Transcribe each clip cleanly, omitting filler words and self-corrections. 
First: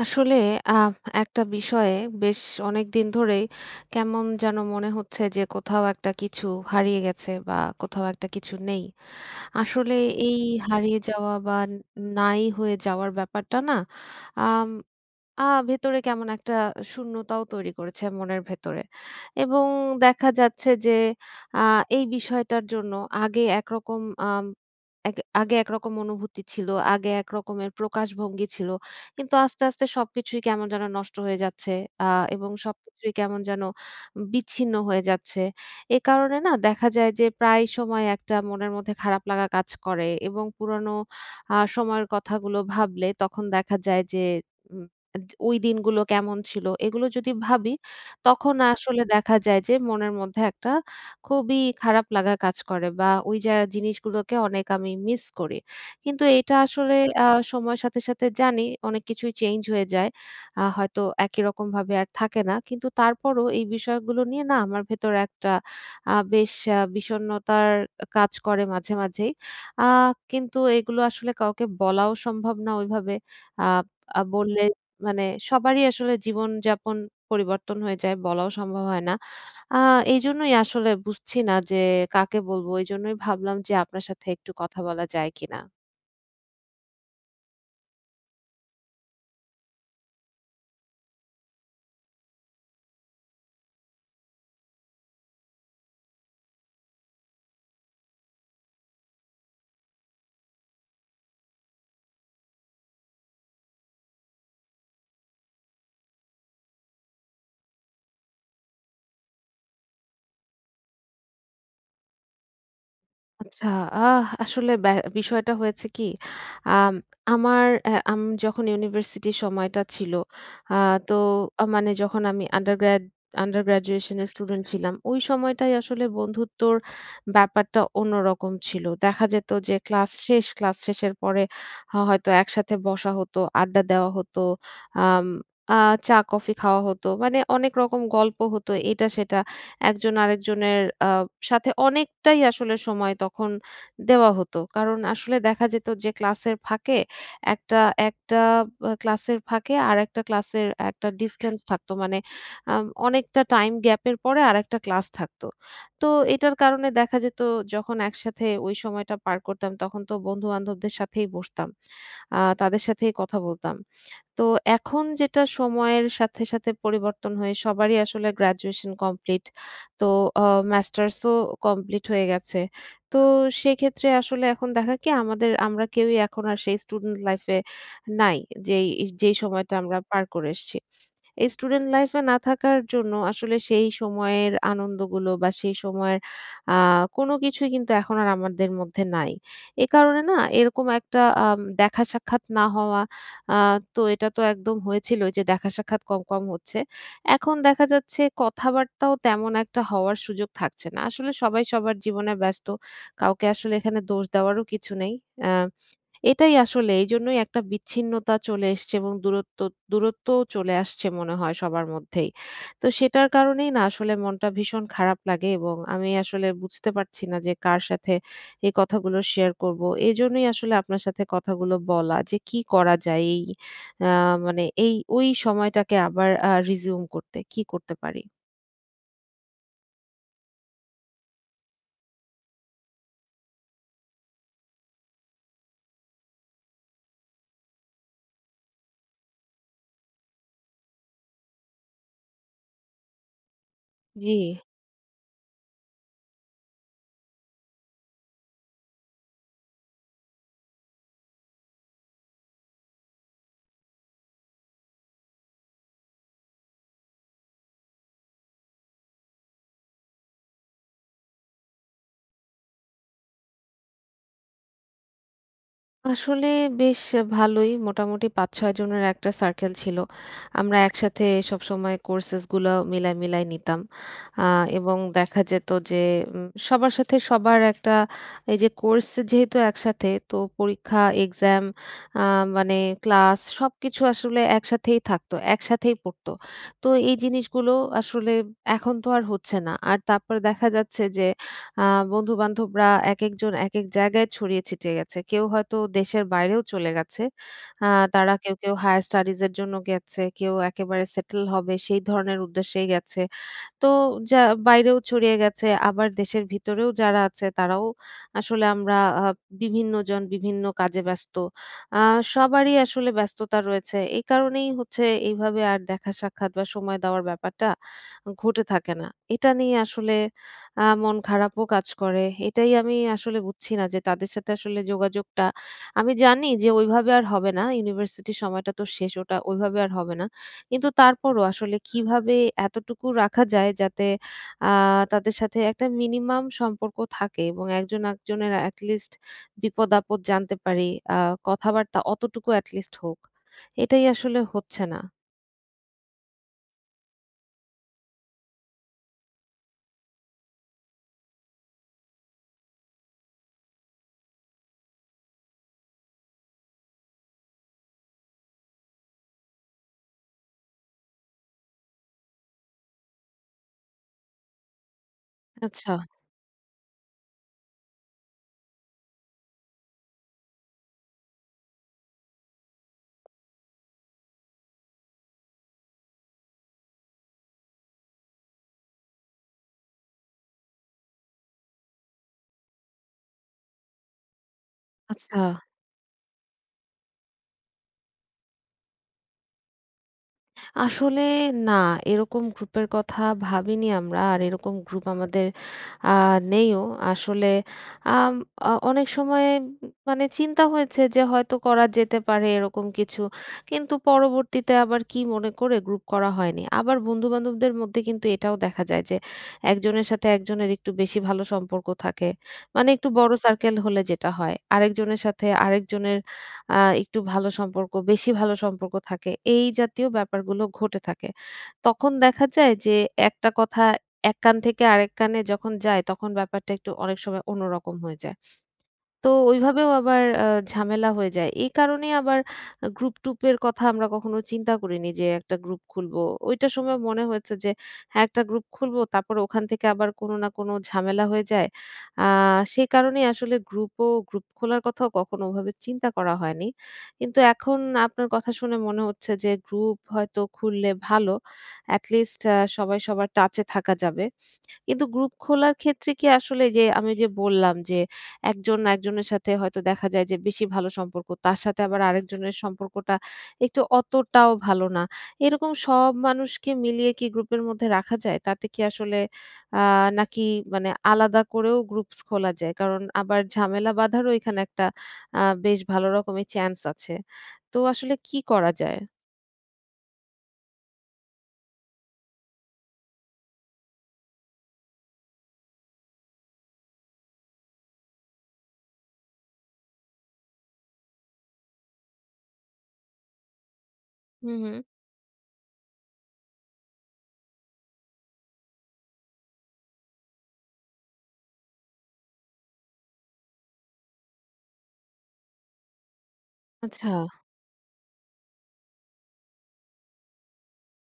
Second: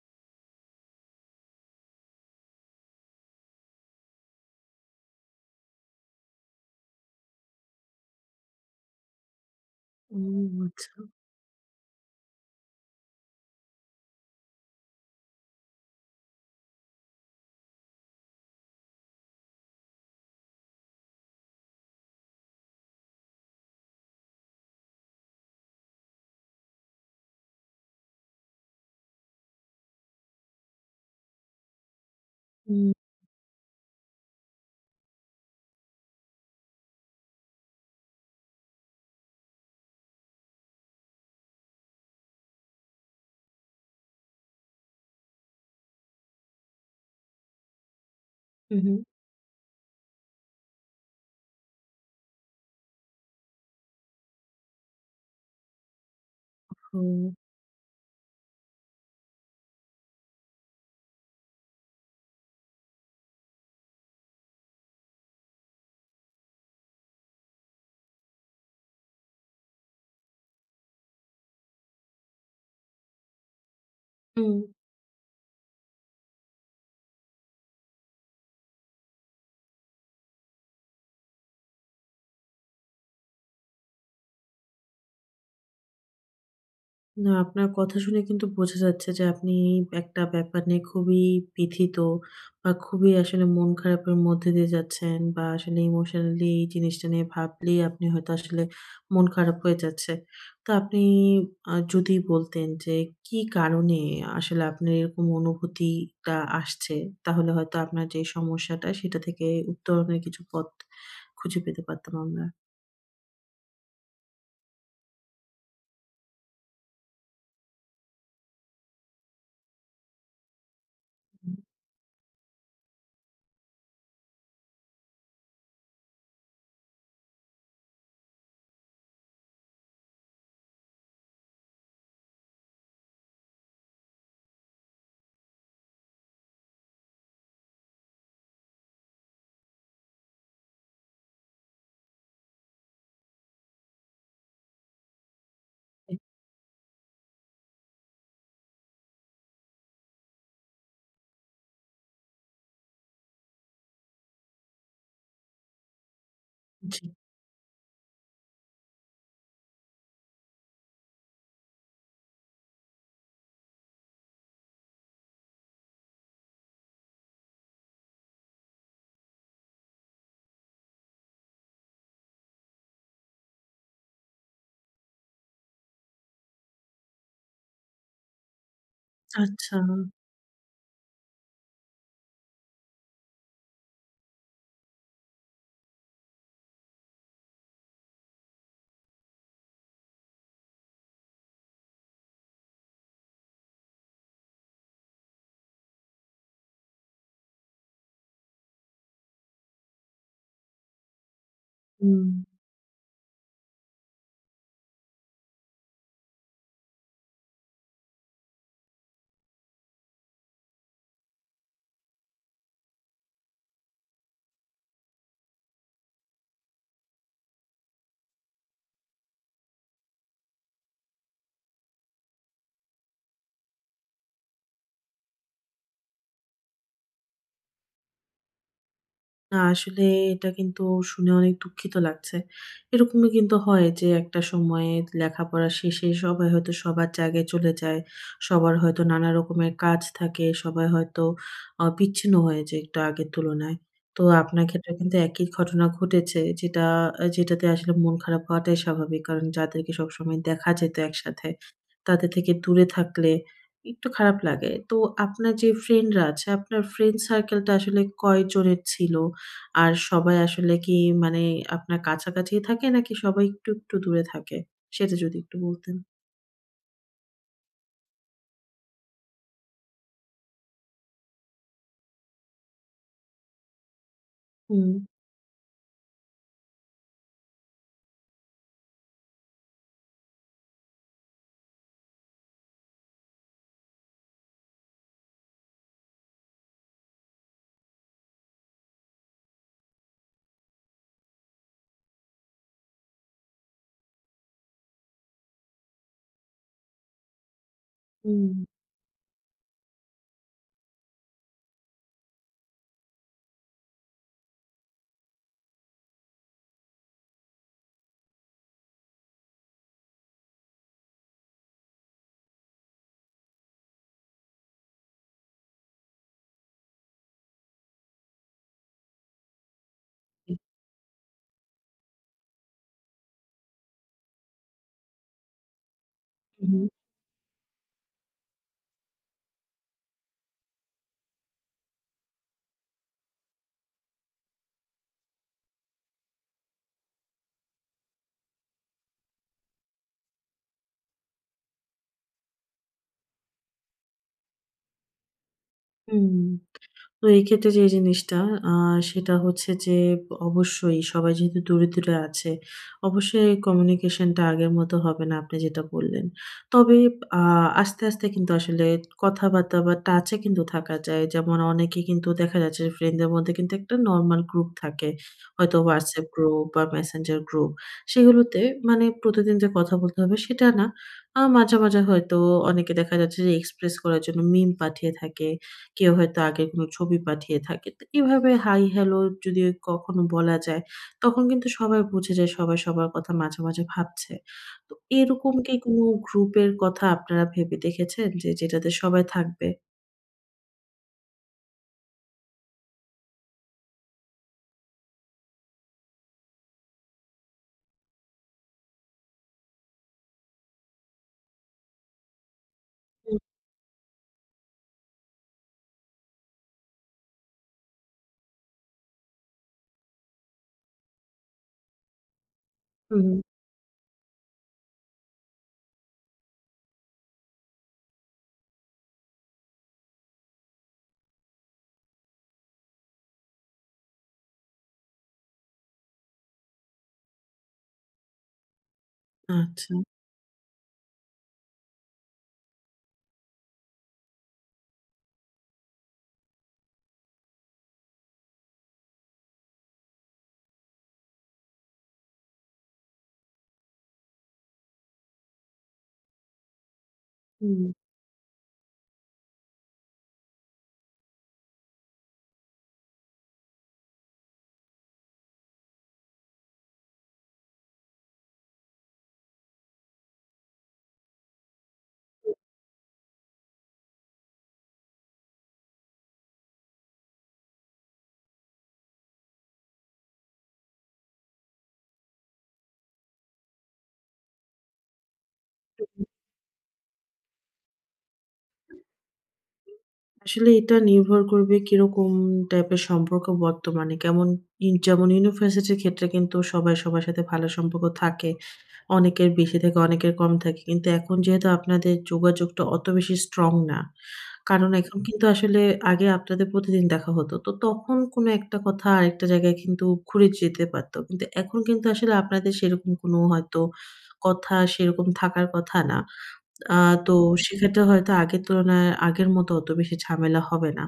আসলে আহ, একটা বিষয়ে বেশ অনেক দিন ধরেই কেমন যেন মনে হচ্ছে যে কোথাও একটা কিছু হারিয়ে গেছে বা কোথাও একটা কিছু নেই। আসলে ও এই আচ্ছা। হারিয়ে যাওয়া বা নাই হয়ে যাওয়ার ব্যাপারটা না আ ভেতরে কেমন একটা শূন্যতাও তৈরি করেছে মনের ভেতরে। এবং দেখা যাচ্ছে যে আ এই বিষয়টার জন্য আগে একরকম আম এক আগে একরকম অনুভূতি ছিল, আগে এক রকমের প্রকাশভঙ্গি ছিল। কিন্তু আস্তে, আস্তে সবকিছুই কেমন যেন নষ্ট হয়ে যাচ্ছে আ এবং হুম, সবকিছুই কেমন যেন বিচ্ছিন্ন হয়ে যাচ্ছে। এ কারণে না দেখা যায় যে প্রায় সময় একটা মনের মধ্যে খারাপ লাগা কাজ করে এবং পুরনো সময়ের কথাগুলো ভাবলে তখন দেখা যায় যে উম ওই দিনগুলো কেমন ছিল এগুলো যদি ভাবি তখন হু, হু। আসলে দেখা যায় যে মনের মধ্যে একটা খুবই খারাপ লাগা কাজ করে বা ওই যা জিনিসগুলোকে অনেক আমি মিস করি। কিন্তু এটা আসলে তো আ সময়ের সাথে, সাথে জানি অনেক কিছুই চেঞ্জ হয়ে যায়। হয়তো একই রকমভাবে আর থাকে না। কিন্তু তারপরও এই বিষয়গুলো নিয়ে না আমার ভেতর একটা বেশ বিষণ্ণতার কাজ করে মাঝে, মাঝেই। আ কিন্তু এগুলো আসলে কাউকে বলাও সম্ভব না ওইভাবে। আ আ হুম। বললে মানে সবারই আসলে জীবনযাপন পরিবর্তন হয়ে যায় বলাও সম্ভব হয় না। আ এইজন্যই আসলে বুঝছি না যে কাকে বলবো? এইজন্যই ভাবলাম যে আপনার সাথে একটু কথা বলা যায় কিনা? না, আপনার কথা শুনে কিন্তু বোঝা যাচ্ছে যে আপনি একটা ব্যাপার নিয়ে খুবই ব্যথিত বা খুবই আসলে মন খারাপের মধ্যে দিয়ে যাচ্ছেন, বা আসলে ইমোশনালি এই জিনিসটা নিয়ে ভাবলেই আপনি হয়তো আসলে মন খারাপ হয়ে যাচ্ছে। তো আপনি যদি বলতেন যে কি কারণে আসলে আপনার এরকম অনুভূতিটা আসছে, তাহলে হয়তো আপনার যে সমস্যাটা সেটা থেকে উত্তরণের কিছু পথ খুঁজে পেতে পারতাম আমরা। আচ্ছা, আহ আসলে ব্যা বিষয়টা হয়েছে কি? আম আমার অ্যা আম যখন ইউনিভার্সিটির সময়টা ছিল, আ তো আ মানে যখন আমি আন্ডার গ্র্যাজুয়েশন এর স্টুডেন্ট ছিলাম, ওই সময়টাই আসলে বন্ধুত্বর ব্যাপারটা অন্যরকম ছিল। দেখা যেত যে ক্লাস শেষ, ক্লাস শেষের পরে হয়তো একসাথে বসা হতো, আড্ডা দেওয়া হতো, আম আ চা-কফি খাওয়া হতো। মানে অনেক রকম গল্প হতো, এটা সেটা। একজন আরেকজনের সাথে অনেকটাই আসলে সময় তখন দেওয়া হতো। কারণ আসলে দেখা যেত যে ক্লাসের ফাঁকে একটা একটা আ ক্লাসের ফাঁকে আরেকটা ক্লাসের একটা ডিসট্যান্স থাকতো। মানে অনেকটা টাইম গ্যাপের পরে আরেকটা ক্লাস থাকতো। তো এটার কারণে জি, দেখা যেত যখন একসাথে ওই সময়টা পার করতাম তখন তো বন্ধু-বান্ধবদের সাথেই বসতাম। তাদের সাথেই কথা বলতাম। তো এখন যেটা সময়ের সাথে, সাথে পরিবর্তন হয়ে সবারই আসলে গ্র্যাজুয়েশন কমপ্লিট। তো আ মাস্টার্সও কমপ্লিট হয়ে গেছে। তো সেক্ষেত্রে আসলে এখন দেখা কি আমাদের আমরা কেউই এখন আর সেই স্টুডেন্ট লাইফ এ নাই। যেই যেই সময়টা আচ্ছা। আমরা পার করে এসেছি। এই স্টুডেন্ট লাইফ এ না থাকার জন্য আসলে সেই সময়ের আনন্দগুলো বা সেই সময়ের আ কোনো কিছুই কিন্তু এখন আর আমাদের মধ্যে নাই। এ কারণে না এরকম একটা দেখা সাক্ষাৎ না হওয়া আ তো এটা তো একদম হয়েছিল যে দেখা সাক্ষাৎ কম, কম হচ্ছে। এখন দেখা যাচ্ছে কথাবার্তাও তেমন একটা হওয়ার সুযোগ থাকছে না। আসলে সবাই সবার হুম। জীবনে ব্যস্ত। কাউকে আসলে এখানে দোষ দেওয়ারও কিছু নেই। অ্যা এটাই আসলে এইজন্যই একটা বিচ্ছিন্নতা চলে এসছে এবং দূরত্বও চলে আসছে মনে হয় সবার মধ্যেই। তো সেটার কারণেই না আসলে মনটা ভীষণ খারাপ লাগে এবং আমি আসলে বুঝতে পারছি না যে কার সাথে এই কথাগুলো শেয়ার করব। এজন্যই আসলে আপনার সাথে কথাগুলো বলা যে কি করা যায় এই আ মানে এই ওই সময়টাকে আবার resume করতে, কি করতে পারি? না আসলে এটা কিন্তু শুনে অনেক দুঃখিত লাগছে। এরকমই কিন্তু হয় যে একটা সময়ে লেখাপড়া শেষে সবাই হয়তো সবার জায়গায় চলে যায়। সবার হয়তো নানা রকমের কাজ থাকে। সবাই হয়তো বিচ্ছিন্ন হয়ে যায় একটু আগের তুলনায়। তো জি। আপনার ক্ষেত্রে কিন্তু একই ঘটনা ঘটেছে, যেটাতে আসলে মন খারাপ হওয়াটাই স্বাভাবিক। কারণ যাদেরকে সবসময় দেখা যেত একসাথে, তাদের থেকে দূরে থাকলে একটু খারাপ লাগে। তো আপনার যে ফ্রেন্ডরা আছে, আপনার ফ্রেন্ড সার্কেলটা আসলে কয়জনের ছিল? আর সবাই আসলে কি, মানে আপনার কাছাকাছি থাকে নাকি সবাই একটু, একটু দূরে থাকে? সেটা যদি একটু বলতেন। আসলে বেশ ভালোই। মোটামুটি ৫-৬ জনের একটা সার্কেল ছিল। আমরা একসাথে সবসময় কোর্সেস গুলো মিলাই, মিলাই নিতাম। আ হুম, এবং দেখা যেত যে সবার সাথে সবার একটা এই যে কোর্স যেহেতু একসাথে তো পরীক্ষা, এক্সাম আ মানে ক্লাস সবকিছু আসলে একসাথেই থাকতো, একসাথেই পড়তো। তো এই জিনিসগুলো আসলে এখন তো আর হচ্ছে না। আর তারপরে দেখা যাচ্ছে যে আ বন্ধু-বান্ধবরা একেকজন একেক জায়গায় ছড়িয়ে ছিটিয়ে গেছে। কেউ হয়তো দেশের বাইরেও চলে গেছে। আ তারা হুম, কেউ, কেউ হায়ার স্টাডিজ এর জন্য গেছে, কেউ একেবারে সেটেল হবে সেই ধরনের উদ্দেশ্যেই গেছে। তো যা বাইরেও ছড়িয়ে গেছে আবার দেশের ভিতরেও যারা আছে তারাও আসলে আমরা আ বিভিন্নজন বিভিন্ন কাজে ব্যস্ত। আ সবারই আসলে ব্যস্ততা রয়েছে। এই কারণেই হচ্ছে এইভাবে আর দেখা সাক্ষাৎ বা সময় দেওয়ার ব্যাপারটা ঘটে থাকে না। এটা নিয়ে আসলে মন খারাপও কাজ করে। এটাই আমি আসলে বুঝছি না যে তাদের সাথে আসলে যোগাযোগটা আমি জানি যে হুম, ওইভাবে আর হবে না। ইউনিভার্সিটির সময়টা তো শেষ ওটা ওইভাবে আর হবে না। কিন্তু তারপরও আসলে কিভাবে এতটুকু রাখা যায় যাতে আ তাদের সাথে একটা মিনিমাম সম্পর্ক থাকে এবং একজন একজনের এটলিস্ট বিপদ-আপদ জানতে পারি। আ কথাবার্তা অতটুকু এটলিস্ট হোক। এটাই আসলে হচ্ছে না। হুম। তো এই ক্ষেত্রে যে জিনিসটা, আ সেটা হচ্ছে যে অবশ্যই সবাই যেহেতু দূরে, দূরে আছে, অবশ্যই কমিউনিকেশন টা আগের মতো হবে না, আপনি যেটা বললেন। তবে আ আস্তে, আস্তে কিন্তু আসলে কথাবার্তা বা টাচে কিন্তু থাকা যায়। যেমন অনেকে কিন্তু দেখা যাচ্ছে যে ফ্রেন্ডদের মধ্যে কিন্তু একটা নরমাল গ্রুপ থাকে। হয়তো আচ্ছা, WhatsApp গ্রুপ বা Messenger গ্রুপ। সেগুলোতে, মানে প্রতিদিন যে কথা বলতে হবে সেটা না। মাঝে, মাঝে হয়তো অনেকে দেখা যাচ্ছে যে এক্সপ্রেস করার জন্য মিম পাঠিয়ে থাকে। কেউ হয়তো আগের কোনো ছবি পাঠিয়ে থাকে। তো এভাবে হাই হ্যালো যদি কখনো বলা যায়, তখন কিন্তু সবাই বুঝে যায় সবাই সবার কথা মাঝে, মাঝে ভাবছে। তো আচ্ছা। এরকম কি কোনো গ্রুপের কথা আপনারা ভেবে দেখেছেন যে যেটাতে সবাই থাকবে? আসলে না, এরকম গ্রুপের কথা ভাবিনি আমরা। আর এরকম গ্রুপ আমাদের আ নেইও। আসলে আম আ অনেক সময় মানে চিন্তা হয়েছে যে হয়তো করা যেতে পারে এরকম কিছু। হুম, কিন্তু পরবর্তীতে আবার কি মনে করে গ্রুপ করা হয়নি। আবার বন্ধু-বান্ধবদের মধ্যে কিন্তু এটাও দেখা যায় যে একজনের সাথে একজনের একটু বেশি ভালো সম্পর্ক থাকে। মানে একটু বড় হুম। সার্কেল হলে যেটা হয়। আরেকজনের সাথে আরেকজনের আ একটু ভালো সম্পর্ক, বেশি ভালো সম্পর্ক থাকে। এই জাতীয় ব্যাপারগুলো ঘটে থাকে। তখন দেখা যায় যে একটা কথা এক কান থেকে আরেক কানে যখন যায় তখন ব্যাপারটা একটু অনেক সময় অন্যরকম হয়ে যায়। তো ওইভাবেও আচ্ছা। আবার ঝামেলা হয়ে যায়। এই কারণে আবার গ্রুপ টুপের কথা আমরা কখনো চিন্তা করিনি যে একটা গ্রুপ খুলবো। ওইটার সময় মনে হয়েছে যে হ্যাঁ, একটা গ্রুপ খুলবো। তারপরে ওখান থেকে আবার কোনো না কোনো ঝামেলা হয়ে যায়। আ সেই কারণেই আসলে গ্রুপ খোলার কথাও কখনো ওভাবে চিন্তা করা হয়নি। কিন্তু এখন হুম। আপনার কথা শুনে মনে হচ্ছে যে গ্রুপ হয়তো খুললে ভালো। এটলিস্ট সবাই সবার টাচে থাকা যাবে। কিন্তু গ্রুপ খোলার ক্ষেত্রে কি আসলে যে আমি যে বললাম যে একজন একজনের সাথে হয়তো দেখা যায় যে বেশি ভালো সম্পর্ক, তার সাথে আবার আরেকজনের সম্পর্কটা একটু অতটাও ভালো না। এরকম সব মানুষকে মিলিয়ে কি গ্রুপের মধ্যে রাখা যায়? তাতে কি আসলে আ নাকি মানে আলাদা করেও গ্রুপস খোলা যায়? কারণ আবার ঝামেলা বাঁধারও এখানে একটা বেশ ভালো রকমের চান্স আছে। তো আসলে কি করা যায়? আসলে এটা নির্ভর করবে কিরকম টাইপের সম্পর্ক বর্তমানে। কেমন ইন যেমন ইউনিভার্সিটির ক্ষেত্রে কিন্তু সবাই সবার সাথে ভালো সম্পর্ক থাকে। অনেকের বেশি থাকে, অনেকের কম থাকে। কিন্তু এখন যেহেতু আপনাদের যোগাযোগটা অত বেশি স্ট্রং না। হুম, হুম। কারণ এখন কিন্তু আসলে আগে আপনাদের প্রতিদিন দেখা হতো। তো তখন কোনো একটা কথা আরেকটা জায়গায় কিন্তু ঘুরে যেতে পারত। কিন্তু এখন কিন্তু আসলে আপনাদের সেরকম কোনো হয়তো কথা সেরকম থাকার কথা না। আ আচ্ছা, তো সেক্ষেত্রে হয়তো আগের তুলনায় আগের মতো অত বেশি ঝামেলা হবে না।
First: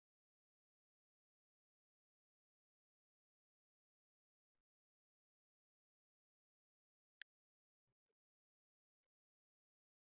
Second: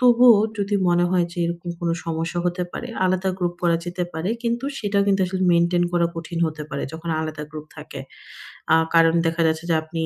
তবুও যদি মনে হয় যে এরকম কোনো সমস্যা হতে পারে, আলাদা গ্রুপ করা যেতে পারে। কিন্তু সেটা কিন্তু আসলে মেইনটেইন করা কঠিন হতে পারে যখন আলাদা গ্রুপ থাকে। কারণ দেখা যাচ্ছে যে আপনি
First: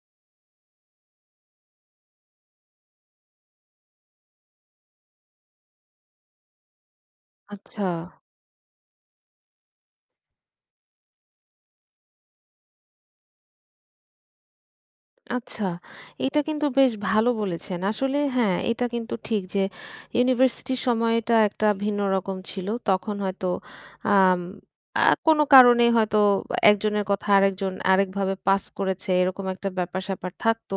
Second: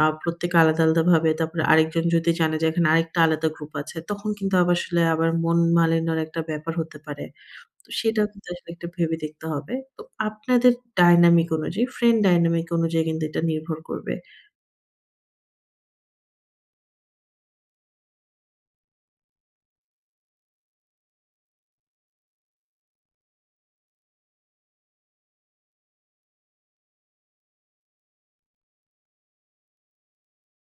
প্রত্যেকে আলাদা, আলাদাভাবে, তারপরে আরেকজন যদি জানে যে এখানে আরেকটা আলাদা গ্রুপ আছে, তখন কিন্তু আবার আসলে মন মালিন্যর একটা ব্যাপার হতে পারে। আচ্ছা। তো সেটাও কিন্তু আসলে একটা ভেবে দেখতে হবে। তো আপনাদের ডায়নামিক অনুযায়ী, ফ্রেন্ড ডায়নামিক অনুযায়ী কিন্তু এটা নির্ভর করবে। আচ্ছা, এটা কিন্তু বেশ ভালো বলেছেন। আসলে হ্যাঁ, এটা কিন্তু ঠিক যে ইউনিভার্সিটির সময়টা একটা ভিন্ন রকম ছিল। তখন হয়তো আম আ কোনো কারণে হয়তো একজনের কথা আরেকজন আরেকভাবে পাস করেছে এরকম একটা ব্যাপার-স্যাপার থাকতো।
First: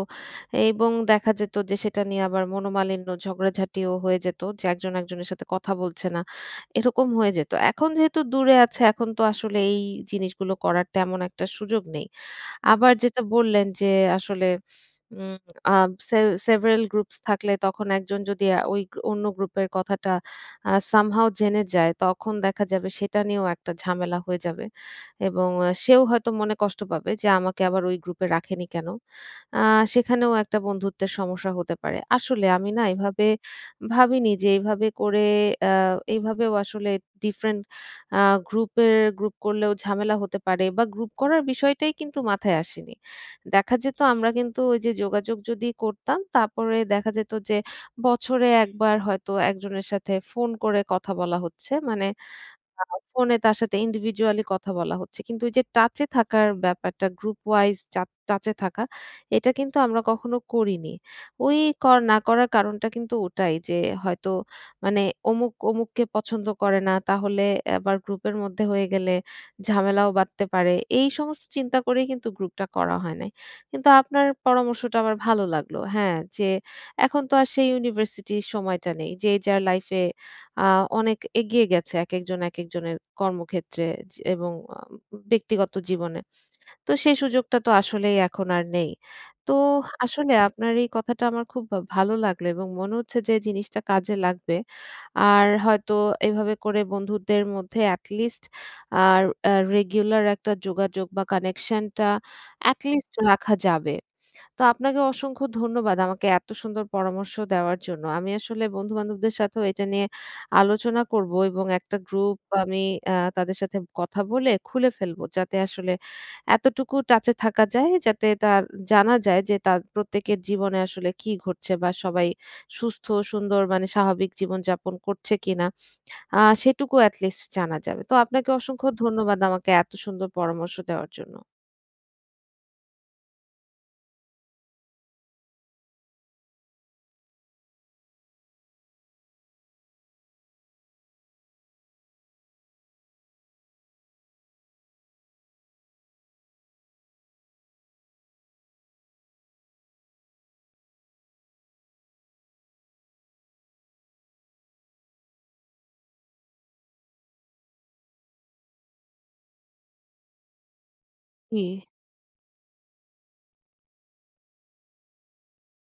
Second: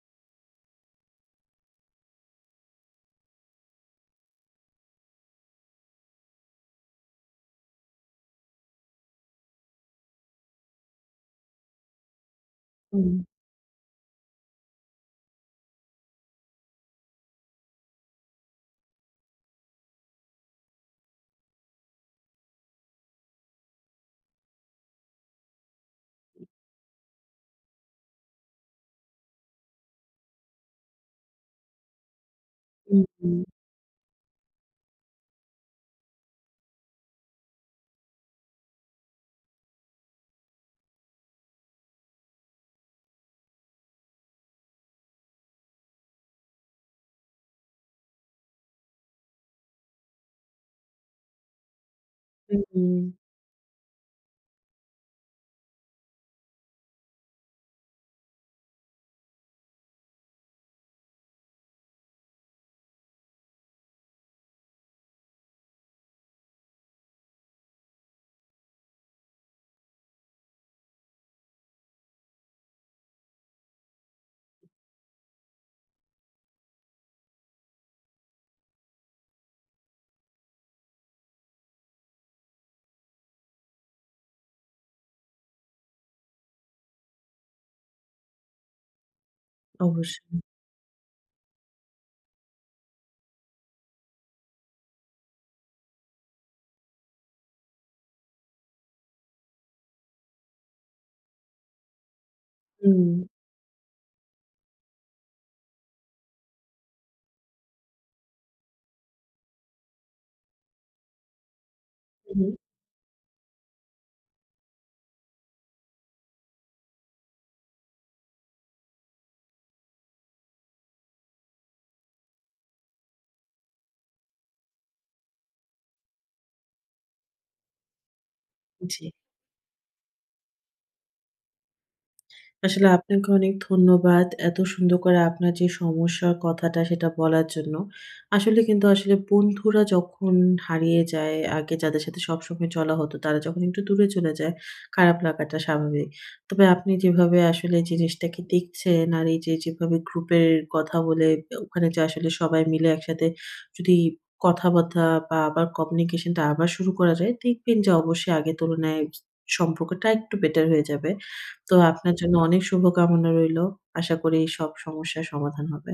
এবং দেখা যেত যে সেটা নিয়ে আবার মনোমালিন্য, ঝগড়াঝাটিও হয়ে যেত যে একজন একজনের সাথে কথা বলছে না, এরকম হয়ে যেত। এখন যেহেতু দূরে আছে এখন তো আসলে এই জিনিসগুলো করার তেমন একটা সুযোগ নেই। আবার হুম। যেটা বললেন যে আসলে উম আ সে সেভারাল গ্রুপস থাকলে তখন একজন যদি অন্য গ্রুপের কথাটা সামহাও জেনে যায়, তখন দেখা যাবে সেটা নিয়েও একটা ঝামেলা হয়ে যাবে। এবং সেও হয়তো মনে কষ্ট পাবে যে আমাকে আবার ওই গ্রুপে রাখেনি কেন? আ সেখানেও একটা বন্ধুত্বের সমস্যা হতে পারে। আসলে আমি না হুম, এভাবে হুম, ভাবিনি যে এভাবে করে আ এভাবেও আসলে ডিফারেন্ট আ গ্রুপের গ্রুপ করলেও ঝামেলা হতে পারে বা গ্রুপ করার বিষয়টাই কিন্তু মাথায় আসেনি। দেখা যেত আমরা কিন্তু ওই যে যোগাযোগ যদি করতাম তারপরে দেখা যেত যে বছরে একবার হয়তো একজনের সাথে ফোন করে কথা বলা হচ্ছে। মানে আ হুম, ফোনে তার সাথে individually কথা বলা হচ্ছে। কিন্তু ওই যে টাচে থাকার ব্যাপারটা গ্রুপ ওয়াইজ চা টাচে থাকা, এটা কিন্তু আমরা কখনো করিনি। ওই কর না করার কারণটা কিন্তু ওটাই যে হয়তো মানে অমুক, অমুককে পছন্দ করে না তাহলে আবার গ্রুপের মধ্যে হয়ে গেলে ঝামেলাও বাধতে পারে। এই সমস্ত চিন্তা করেই কিন্তু গ্রুপটা করা হয় নাই। কিন্তু আপনার পরামর্শটা আমার ভালো লাগলো। হ্যাঁ, যে এখন তো আর সেই ইউনিভার্সিটির সময়টা নেই। যে যার লাইফে আ অনেক এগিয়ে গেছে একেকজন একেকজনের কর্মক্ষেত্রে এবং ব্যক্তিগত জীবনে। তো সেই সুযোগটা তো আসলেই এখন আর নেই। তো আসলে অবশ্যই। আপনার এই কথাটা আমার খুব ভালো লাগলো এবং মনে হচ্ছে যে জিনিসটা কাজে লাগবে। আর হয়তো এভাবে করে বন্ধুদের মধ্যে at least আর রেগুলার একটা যোগাযোগ বা কানেকশনটা at হুম, least রাখা যাবে। তো আপনাকে অসংখ্য ধন্যবাদ আমাকে এত সুন্দর পরামর্শ দেওয়ার জন্য। আমি আসলে বন্ধু-বান্ধবদের সাথেও এটা নিয়ে আলোচনা করব এবং একটা গ্রুপ হুম, আমি আ তাদের সাথে কথা বলে খুলে ফেলবো। যাতে আসলে এতটুকু টাচে থাকা যায় যাতে তার জানা যায় যে তার প্রত্যেকের জীবনে আসলে কি ঘটছে বা সবাই সুস্থ, সুন্দর মানে স্বাভাবিক জীবনযাপন করছে কিনা সেটুকু এটলিস্ট জানা যাবে। তো আপনাকে অসংখ্য জি। ধন্যবাদ আমাকে এত সুন্দর পরামর্শ দেওয়ার জন্য। আসলে আপনাকে অনেক ধন্যবাদ। এত সুন্দর করে আপনার যে সমস্যার কথাটা, সেটা বলার জন্য। আসলে বন্ধুরা যখন হারিয়ে যায়, আগে যাদের সাথে সবসময় চলা হতো, তারা যখন একটু দূরে চলে যায়, খারাপ লাগাটা স্বাভাবিক। তবে আপনি যেভাবে আসলে জিনিসটাকে দেখছেন, আর এই যে যেভাবে গ্রুপের কথা বলে ওখানে যে আসলে সবাই মিলে একসাথে যদি কথাবার্তা বা কমিউনিকেশনটা আবার শুরু করা যায়, দেখবেন যে অবশ্যই আগের তুলনায় সম্পর্কটা একটু বেটার হয়ে যাবে। জি। তো আপনার জন্য অনেক শুভকামনা রইলো। আশা করি সব সমস্যার সমাধান হবে।